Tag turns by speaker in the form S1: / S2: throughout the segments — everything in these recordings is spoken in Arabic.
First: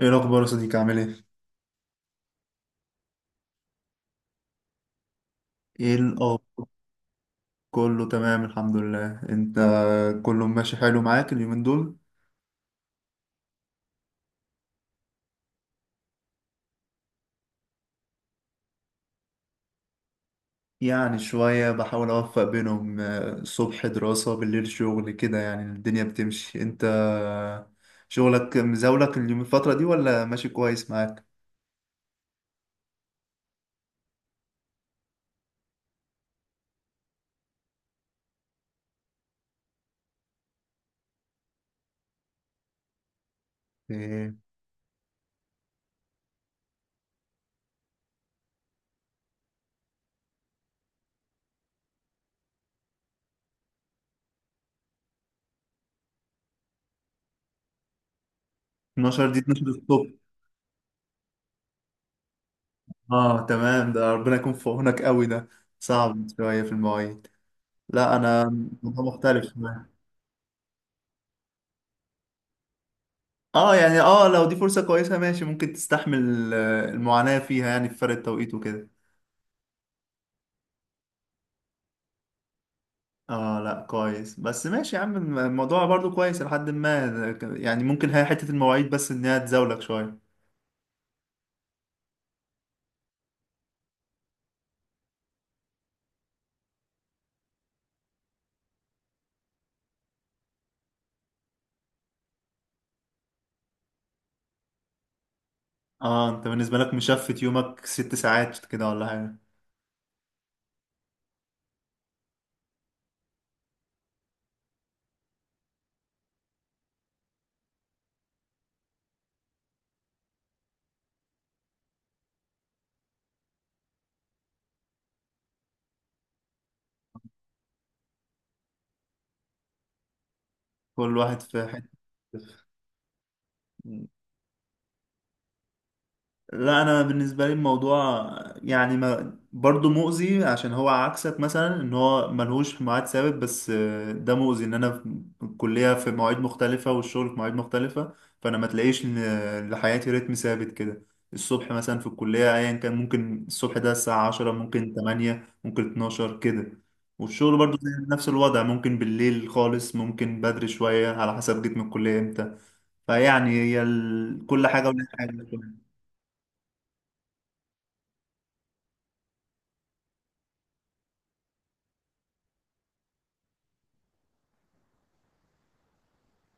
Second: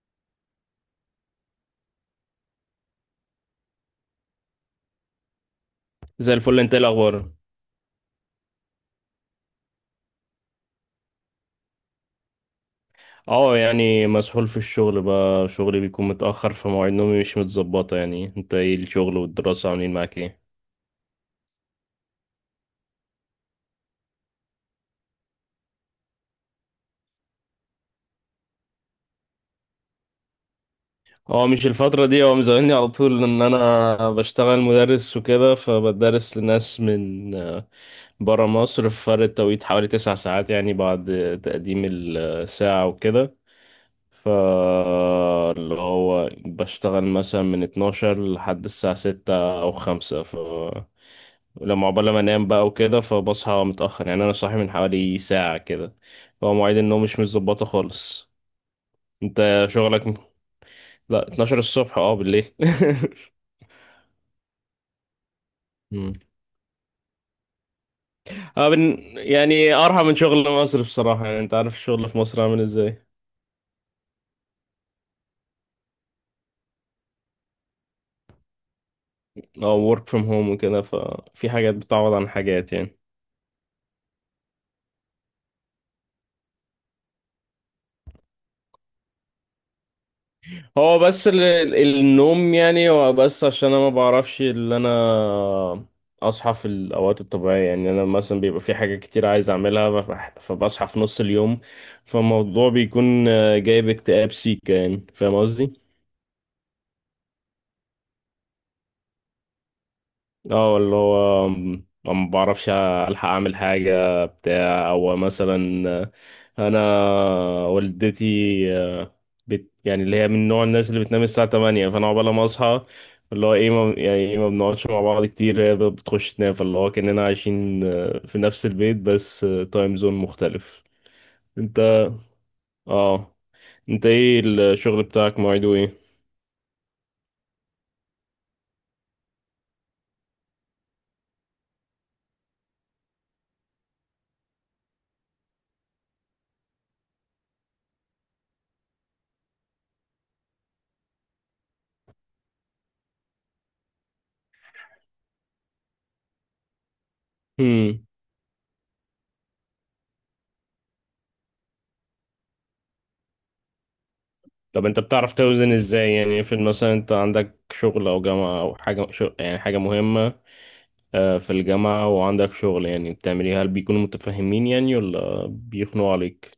S1: ايه الاخبار يا صديقي، عامل ايه؟ ايه
S2: زي
S1: الاخبار؟
S2: الفل. انت ايه الاخبار؟
S1: كله تمام الحمد لله، انت؟ كله ماشي حلو معاك اليومين دول؟
S2: اه يعني مسحول في الشغل بقى، شغلي بيكون متاخر فمواعيد نومي مش متظبطه. يعني انت ايه الشغل والدراسه عاملين معاك ايه؟
S1: يعني شوية بحاول اوفق بينهم، الصبح دراسة بالليل شغل، كده يعني الدنيا بتمشي. انت شغلك مزاولك اليوم الفترة دي ولا ماشي كويس معاك؟
S2: هو مش الفتره دي، هو مزعلني على طول ان انا بشتغل مدرس وكده، فبدرس لناس من برا مصر، في فرق توقيت حوالي تسع ساعات يعني، بعد تقديم الساعه وكده.
S1: إيه،
S2: فاللي هو بشتغل مثلا من 12 لحد الساعة 6 أو 5، ف لما عقبال ما انام بقى وكده فبصحى متأخر. يعني أنا صاحي من حوالي ساعة كده، فهو مواعيد النوم مش متظبطة خالص.
S1: 12 دي
S2: أنت
S1: 12
S2: شغلك؟
S1: الصبح؟
S2: لا، 12 الصبح اه بالليل.
S1: اه تمام، ده ربنا يكون في عونك قوي، ده
S2: مم.
S1: صعب شوية في المواعيد. لا انا
S2: اه
S1: الموضوع مختلف.
S2: يعني أرحم من شغل مصر بصراحة. يعني أنت عارف الشغل في مصر عامل ازاي.
S1: اه يعني اه لو دي فرصة كويسة ماشي، ممكن تستحمل المعاناة فيها، يعني في فرق التوقيت وكده.
S2: اه work from home وكده، ففي حاجات بتعوض عن حاجات يعني.
S1: اه لا كويس، بس ماشي يا عم، الموضوع برضو كويس لحد ما يعني، ممكن هي حتة المواعيد بس انها تزاولك شوية.
S2: هو بس النوم، يعني هو بس عشان انا ما بعرفش اللي انا اصحى في الاوقات الطبيعيه. يعني انا مثلا بيبقى في حاجه كتير عايز اعملها، فبصحى في نص اليوم، فالموضوع بيكون جايب اكتئاب سيكا، يعني فاهم قصدي.
S1: اه انت بالنسبة لك مشفت يومك ست ساعات كده ولا حاجة؟
S2: اه اللي هو ما بعرفش الحق اعمل حاجه بتاع، او مثلا انا والدتي، آه، بت يعني اللي هي من نوع الناس اللي بتنام الساعه 8، فانا عقبال ما اصحى اللي هو ايه ما، يعني ايه، ما بنقعدش مع بعض كتير. هي بتخش تنام، فاللي هو كاننا عايشين في نفس البيت بس تايم زون مختلف.
S1: كل واحد في
S2: انت،
S1: حتة.
S2: اه، انت ايه الشغل بتاعك مواعيده
S1: لا انا بالنسبه لي الموضوع يعني ما برضه مؤذي، عشان هو عكسك مثلا ان هو ملهوش ميعاد ثابت، بس ده مؤذي ان انا في الكليه في مواعيد مختلفه والشغل في مواعيد مختلفه، فانا ما تلاقيش إن لحياتي رتم ثابت كده. الصبح مثلا في الكليه ايا كان ممكن الصبح ده الساعه 10، ممكن 8، ممكن 12 كده. والشغل برضه زي
S2: ايه؟
S1: نفس الوضع، ممكن بالليل خالص، ممكن بدري شويه، على حسب جيت من الكليه امتى. فيعني هي كل
S2: طب
S1: حاجه
S2: انت
S1: ولها حاجه.
S2: بتعرف توزن ازاي؟ يعني افرض مثلا انت عندك شغل او جامعة او حاجة يعني حاجة مهمة في الجامعة، وعندك شغل يعني بتعمليها، هل بيكونوا متفاهمين يعني ولا بيخنقوا عليك؟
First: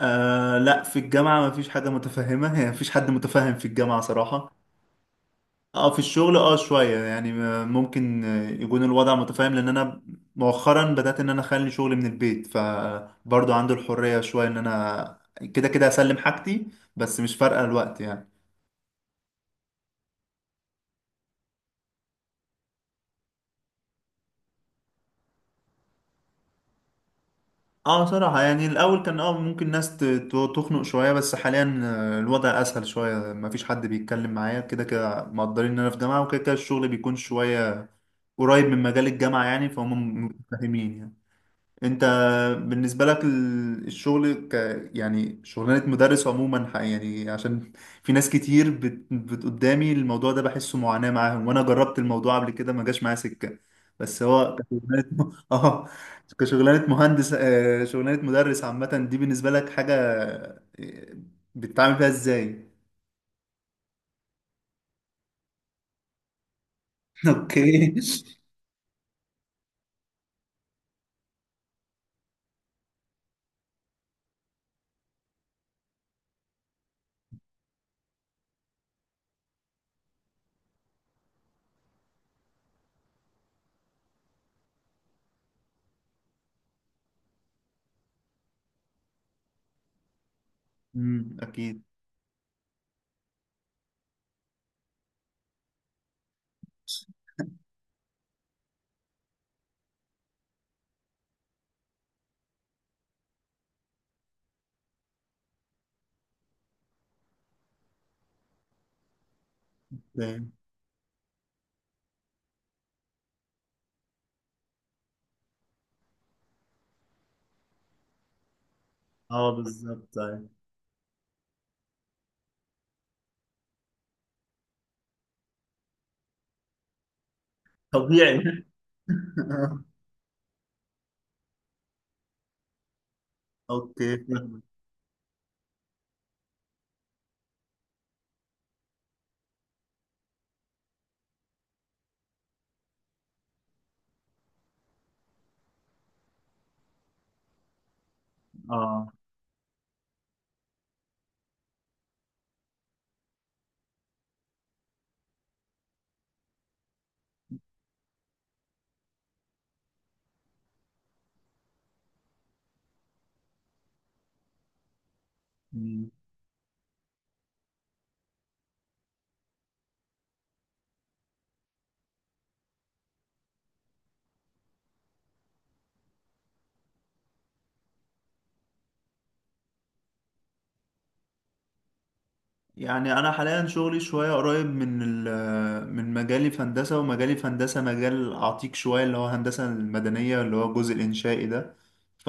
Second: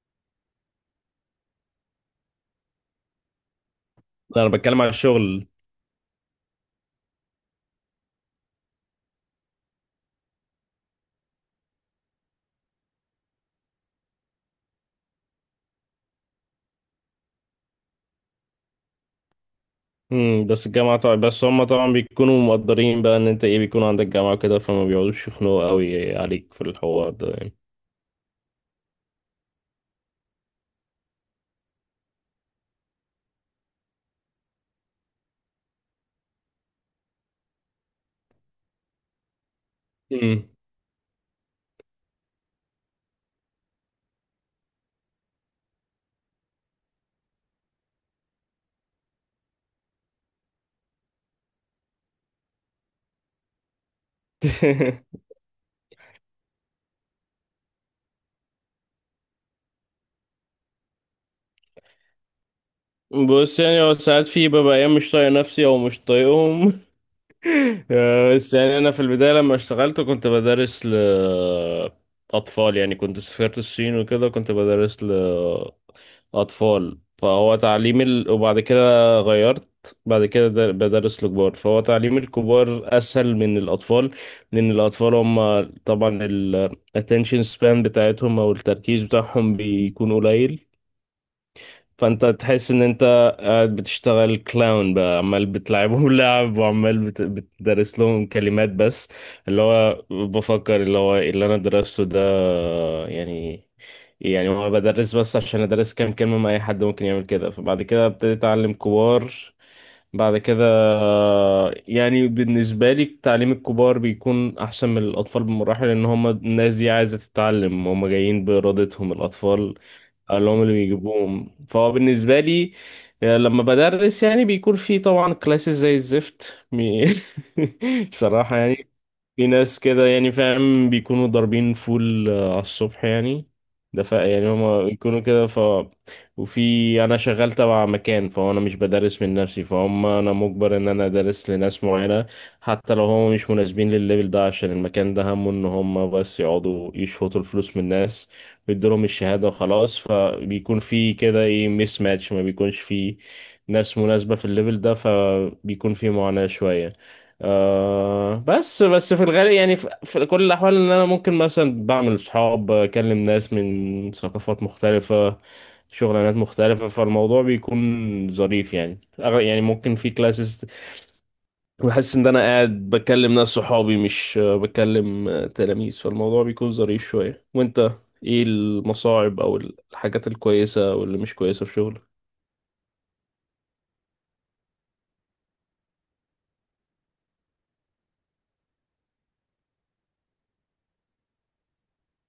S1: آه لا في الجامعة ما فيش حاجة متفهمة، يعني ما فيش حد متفهم في الجامعة
S2: لا، انا
S1: صراحة.
S2: بتكلم على الشغل.
S1: اه في الشغل اه شوية يعني ممكن يكون الوضع متفاهم، لان انا مؤخرا بدأت ان انا اخلي شغلي من البيت، فبرضه عنده الحرية شوية ان انا كده كده اسلم حاجتي، بس مش فارقة الوقت يعني.
S2: امم، بس الجامعة طبعا، بس هم طبعا بيكونوا مقدرين بقى ان انت ايه بيكون عندك جامعة كده، فما بيقعدوش يخنقوا قوي عليك في الحوار ده يعني.
S1: اه صراحة يعني الأول كان اه ممكن ناس تخنق شوية، بس حاليا الوضع أسهل شوية، مفيش حد بيتكلم معايا، كده كده مقدرين إن أنا في جامعة، وكده كده الشغل بيكون شوية قريب من مجال الجامعة يعني فهم
S2: امم.
S1: متفاهمين يعني. انت بالنسبه لك الشغل ك يعني شغلانه مدرس عموما يعني عشان في ناس كتير قدامي الموضوع ده بحسه معاناه معاهم، وانا جربت الموضوع قبل كده ما جاش معايا سكه. بس هو كشغلانه اه، كشغلانه مهندس، شغلانه مدرس عامه دي بالنسبه لك حاجه آه، بتتعامل فيها ازاي؟
S2: بص، يعني هو ساعات في ببقى ايام مش طايق نفسي او مش طايقهم.
S1: اوكي.
S2: بس يعني انا في البدايه لما اشتغلت كنت بدرس لاطفال، يعني كنت سافرت الصين وكده، كنت بدرس لاطفال، فهو تعليم وبعد كده غيرت، بعد كده بدرس لكبار، فهو تعليم الكبار اسهل من الاطفال، لان الاطفال هم طبعا ال attention span بتاعتهم او التركيز بتاعهم بيكون قليل.
S1: اكيد.
S2: فانت تحس ان انت قاعد بتشتغل كلاون بقى، عمال بتلعبهم لعب، وعمال بتدرس لهم كلمات بس، اللي هو بفكر اللي هو إيه اللي انا درسته ده يعني. يعني هو بدرس بس عشان ادرس كام كلمة، ما اي حد ممكن يعمل كده، فبعد كده ابتديت اتعلم كبار بعد
S1: فاهم.
S2: كده. يعني بالنسبة لي تعليم الكبار بيكون أحسن من الأطفال بمراحل، لأن هم الناس دي عايزة تتعلم، هم جايين بإرادتهم.
S1: اه
S2: الأطفال
S1: بالظبط طيب.
S2: اللي هم اللي بيجيبوهم. فهو بالنسبة لي لما بدرس يعني بيكون في طبعا كلاسز زي الزفت،
S1: طبيعي
S2: بصراحة يعني. في ناس كده يعني فاهم بيكونوا ضاربين فول على الصبح يعني. ده ف
S1: اوكي
S2: يعني
S1: فاهمك.
S2: هما بيكونوا كده ف، وفي انا شغال تبع مكان، فانا مش بدرس من نفسي، فهم انا مجبر ان انا ادرس لناس معينة، حتى لو هم مش مناسبين للليفل ده، عشان المكان ده همه ان هم بس يقعدوا يشفطوا الفلوس من الناس ويدوا لهم
S1: اه
S2: الشهادة وخلاص. فبيكون في كده ايه ميس ماتش، ما بيكونش في ناس مناسبة في الليفل ده، فبيكون في معاناة شوية. آه، بس بس في الغالب يعني، في كل الأحوال، إن أنا ممكن مثلا بعمل صحاب، أكلم ناس من ثقافات مختلفة، شغلانات مختلفة، فالموضوع بيكون ظريف. يعني يعني ممكن في كلاسز بحس إن أنا قاعد بكلم ناس صحابي، مش بكلم تلاميذ، فالموضوع بيكون ظريف شوية. وأنت إيه المصاعب أو الحاجات الكويسة واللي مش كويسة في شغلك؟
S1: يعني انا حاليا شغلي شويه قريب من من مجالي في هندسه، ومجالي في هندسه مجال عتيق شويه اللي هو هندسه المدنيه، اللي هو الجزء الانشائي ده، ف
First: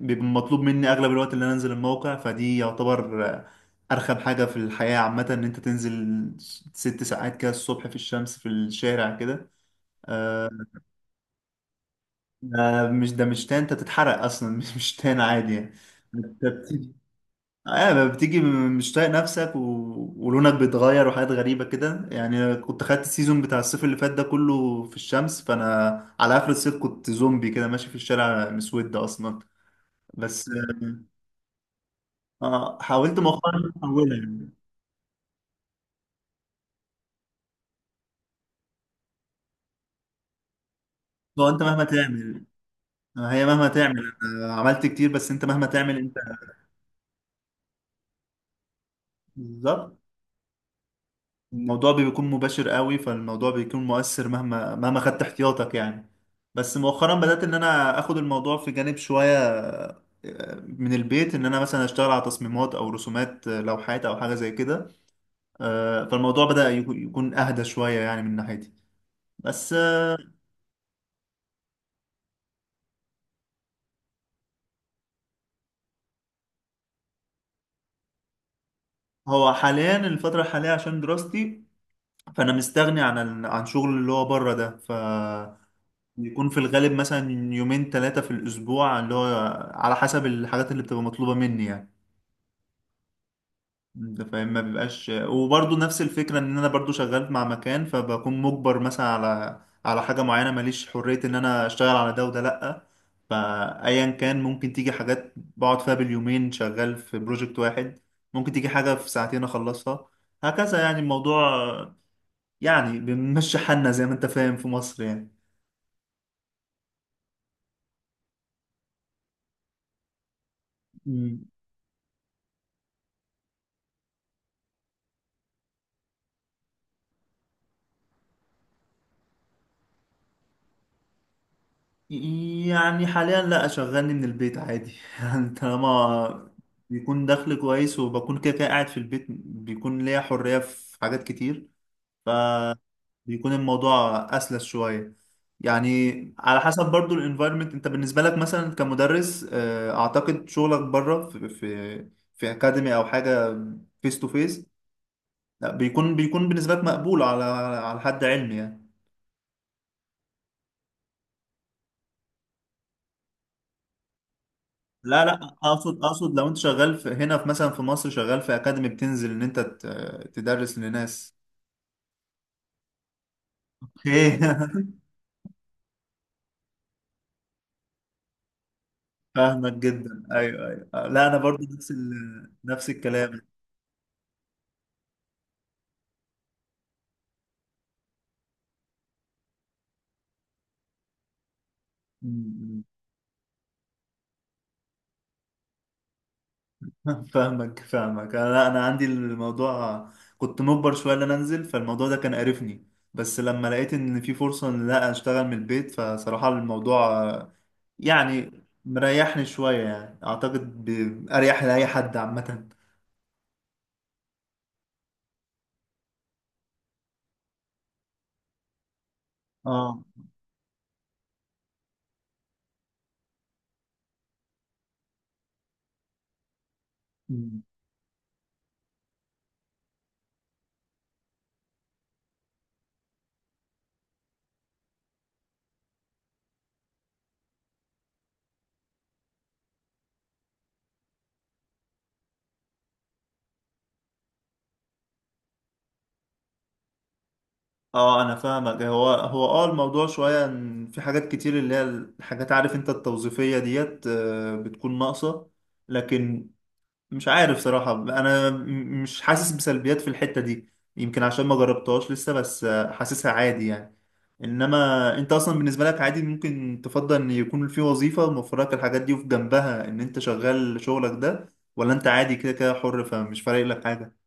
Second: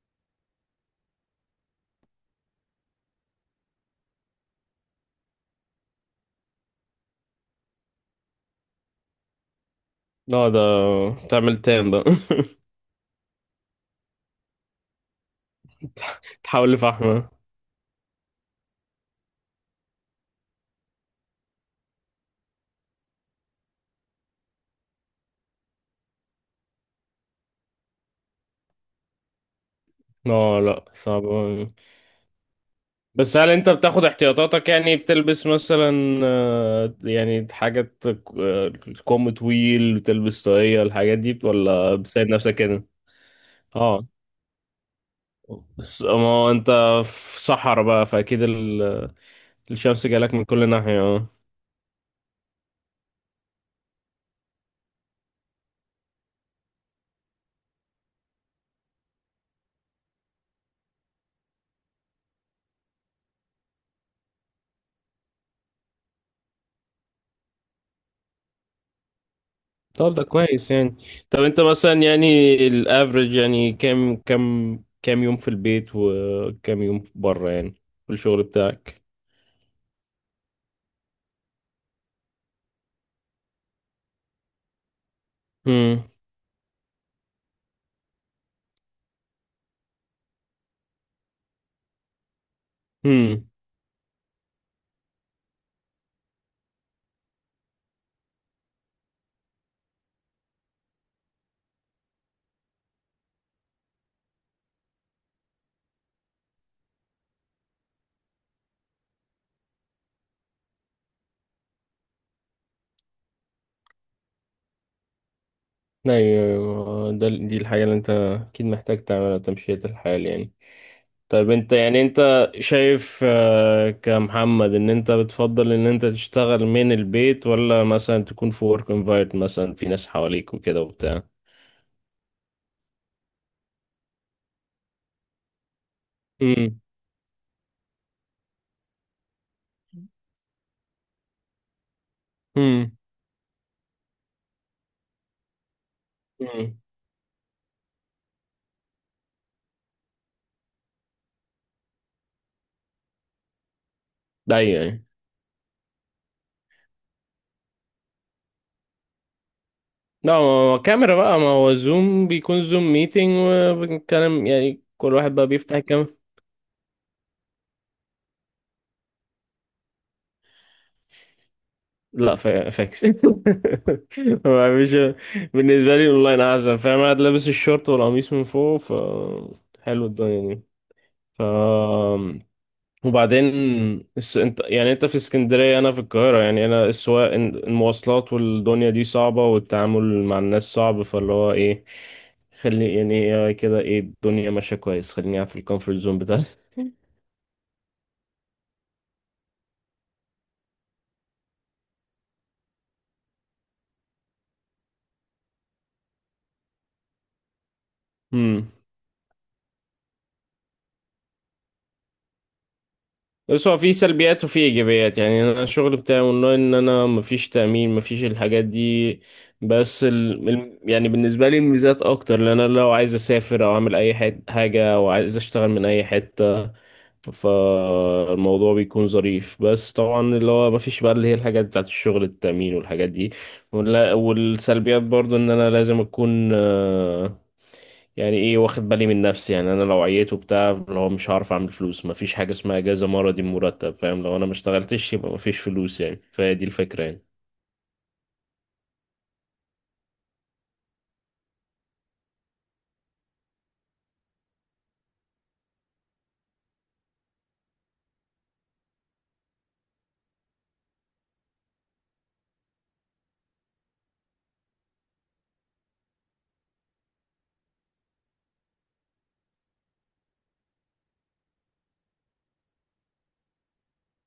S1: بيبقى مطلوب مني اغلب الوقت اللي انا انزل الموقع، فدي يعتبر ارخم حاجه في الحياه عامه، ان انت تنزل ست ساعات كده الصبح في الشمس في الشارع كده.
S2: لا
S1: آه،
S2: ده تعمل تام بقى.
S1: ده مش تان، انت تتحرق اصلا مش تان عادي يعني. انت
S2: تحاول لفحمة.
S1: اه ما بتيجي مش طايق نفسك ولونك بيتغير وحاجات غريبة كده يعني. كنت خدت السيزون بتاع الصيف اللي فات ده كله في الشمس، فأنا على آخر الصيف كنت زومبي كده ماشي في الشارع مسود أصلا. بس
S2: لا لا،
S1: آه
S2: صعب.
S1: حاولت
S2: بس هل انت
S1: مؤخرا
S2: بتاخد
S1: أحولها يعني.
S2: احتياطاتك؟ يعني بتلبس مثلا يعني حاجات آه، كم طويل، بتلبس طاقية، الحاجات دي،
S1: هو أنت مهما
S2: ولا بتساعد
S1: تعمل،
S2: نفسك كده؟
S1: هي مهما تعمل،
S2: اه،
S1: أنا عملت كتير، بس أنت مهما تعمل
S2: بس ما
S1: أنت
S2: هو انت في صحرا بقى، فاكيد
S1: بالظبط.
S2: الشمس جالك من كل ناحية، اه.
S1: الموضوع بيكون مباشر قوي، فالموضوع بيكون مؤثر مهما مهما خدت احتياطك يعني. بس مؤخرا بدأت ان انا اخد الموضوع في جانب شوية من البيت، ان انا مثلا اشتغل على تصميمات او رسومات لوحات او حاجة زي كده. فالموضوع بدأ يكون اهدى شوية يعني من ناحيتي. بس
S2: طب ده كويس يعني. طب انت مثلا، يعني الافريج يعني، كام يوم في البيت وكام يوم بره يعني في الشغل بتاعك؟
S1: هو حاليا الفترة الحالية عشان دراستي، فانا مستغني عن عن شغل اللي هو بره ده، ف بيكون في الغالب مثلا يومين ثلاثة في الأسبوع، اللي هو على حسب الحاجات اللي بتبقى مطلوبة مني يعني.
S2: امم.
S1: انت فاهم ما بيبقاش، وبرضه نفس الفكره ان انا برضه شغال مع مكان، فبكون مجبر مثلا على حاجه معينه، ماليش حريه ان انا اشتغل على ده وده لا. فايا كان ممكن تيجي حاجات بقعد فيها باليومين شغال في بروجكت واحد، ممكن تيجي حاجه في ساعتين اخلصها، هكذا يعني الموضوع. يعني بنمشي حالنا زي ما انت فاهم في مصر
S2: ايوه. أيوة. ده دي الحاجة اللي انت اكيد محتاج تعملها، تمشية الحال يعني.
S1: يعني.
S2: طيب انت يعني، انت شايف كمحمد ان انت بتفضل ان انت تشتغل من البيت، ولا مثلا تكون في ورك انفايرمنت، مثلا في ناس حواليك وكده وبتاع؟
S1: يعني حاليا لا شغلني من البيت عادي يعني طالما
S2: امم
S1: بيكون دخل كويس، وبكون كده كده قاعد في البيت، بيكون ليا حرية في حاجات كتير،
S2: امم
S1: فبيكون الموضوع أسلس شوية يعني. على
S2: امم
S1: حسب برضو الانفايرمنت. انت بالنسبة لك مثلا كمدرس، اعتقد شغلك بره في في اكاديمي او حاجة فيس تو
S2: ده
S1: فيس.
S2: يعني،
S1: لا بيكون بالنسبة لك مقبول على حد علمي يعني.
S2: لا ما هو كاميرا بقى، ما هو زوم، بيكون زوم ميتنج وبنتكلم، يعني كل
S1: لا لا،
S2: واحد بقى بيفتح.
S1: اقصد لو انت شغال في هنا في مثلا في مصر، شغال في اكاديمي بتنزل ان انت تدرس لناس.
S2: لا فاكس.
S1: اوكي
S2: هو مش، بالنسبة لي اونلاين احسن، فاهم؟ قاعد لابس الشورت والقميص من فوق، ف
S1: فاهمك
S2: حلو
S1: جدا،
S2: الدنيا دي.
S1: ايوه ايوه، لا انا
S2: ف
S1: برضو نفس نفس الكلام.
S2: وبعدين انت يعني انت في اسكندرية انا في القاهرة، يعني انا السواق المواصلات والدنيا دي صعبة، والتعامل مع الناس صعب، فاللي هو ايه
S1: م-
S2: خلي يعني، إيه كده، ايه الدنيا ماشية كويس، خليني قاعد في الكومفورت زون بتاعتي.
S1: م. فاهمك فاهمك، انا عندي الموضوع، كنت مجبر شويه ان انا انزل، فالموضوع ده كان قرفني. بس لما لقيت ان في فرصه ان لا اشتغل من البيت، فصراحه الموضوع يعني
S2: امم.
S1: مريحني شويه يعني، اعتقد اريح لاي حد عامه.
S2: بس هو في سلبيات وفي ايجابيات، يعني انا الشغل بتاعي اونلاين، ان انا مفيش تأمين، مفيش الحاجات دي.
S1: اه
S2: بس يعني بالنسبة لي الميزات اكتر، لان انا لو عايز اسافر او اعمل اي حاجة، او عايز اشتغل من اي حتة، فالموضوع بيكون ظريف. بس طبعا اللي هو مفيش بقى اللي هي الحاجات بتاعت الشغل، التأمين والحاجات دي. والسلبيات برضو ان انا لازم اكون يعني ايه واخد بالي من نفسي، يعني انا لو عييت وبتاع اللي هو مش هعرف اعمل فلوس، مفيش حاجه اسمها اجازه مرضي مرتب، فاهم؟ لو انا ما اشتغلتش يبقى مفيش فلوس يعني، فهي دي الفكره يعني.
S1: اه انا فاهمك. هو هو اه الموضوع شويه ان في حاجات كتير، اللي هي الحاجات عارف انت التوظيفيه ديت، بتكون ناقصه. لكن مش عارف صراحه انا مش حاسس بسلبيات في الحته دي، يمكن عشان ما جربتهاش لسه، بس حاسسها عادي يعني. انما انت اصلا بالنسبه لك عادي، ممكن تفضل ان يكون في وظيفه موفر لك الحاجات دي وفي جنبها ان انت شغال شغلك ده، ولا انت عادي كده كده حر فمش فارق لك حاجه؟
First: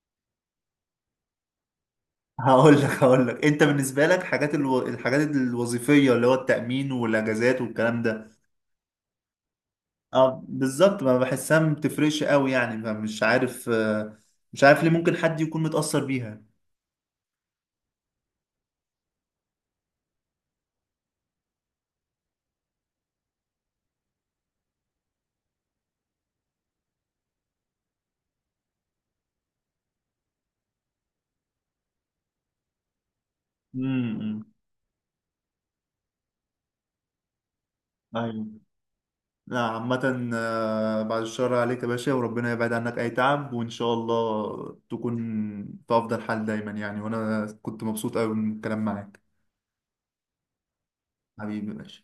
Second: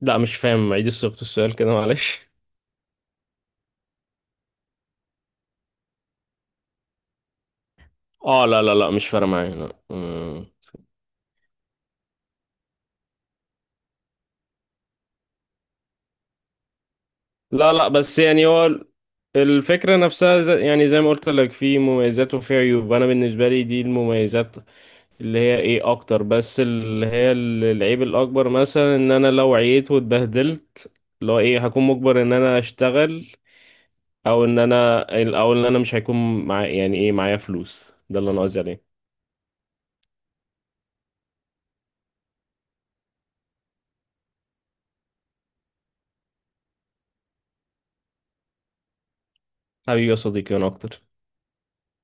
S2: لا مش فاهم، عيد صياغه السؤال كده معلش.
S1: هقول لك انت بالنسبه لك حاجات الحاجات الوظيفيه اللي هو التامين والاجازات والكلام ده.
S2: اه لا لا لا، مش فارقه معايا، لا.
S1: اه
S2: أمم.
S1: بالظبط ما بحسها، ما بتفرقش قوي يعني، فمش عارف مش عارف ليه ممكن حد يكون متاثر بيها.
S2: لا لا، بس يعني هو الفكره نفسها يعني زي ما قلت لك، في مميزات وفي عيوب، انا بالنسبه لي دي المميزات اللي هي ايه اكتر. بس اللي هي العيب الاكبر مثلا ان انا لو عييت واتبهدلت، اللي هو ايه هكون مجبر ان انا اشتغل، او
S1: امم
S2: ان انا، او ان انا مش هيكون مع، يعني ايه، معايا فلوس. ده اللي انا قصدي
S1: ايوه.
S2: عليه.
S1: لا عامه بعد الشر عليك يا باشا، وربنا يبعد عنك اي تعب، وان شاء الله تكون في افضل حال دايما يعني، وانا كنت مبسوط قوي من الكلام معاك.
S2: حبيبي يا صديقي انا اكتر.
S1: حبيبي يا باشا.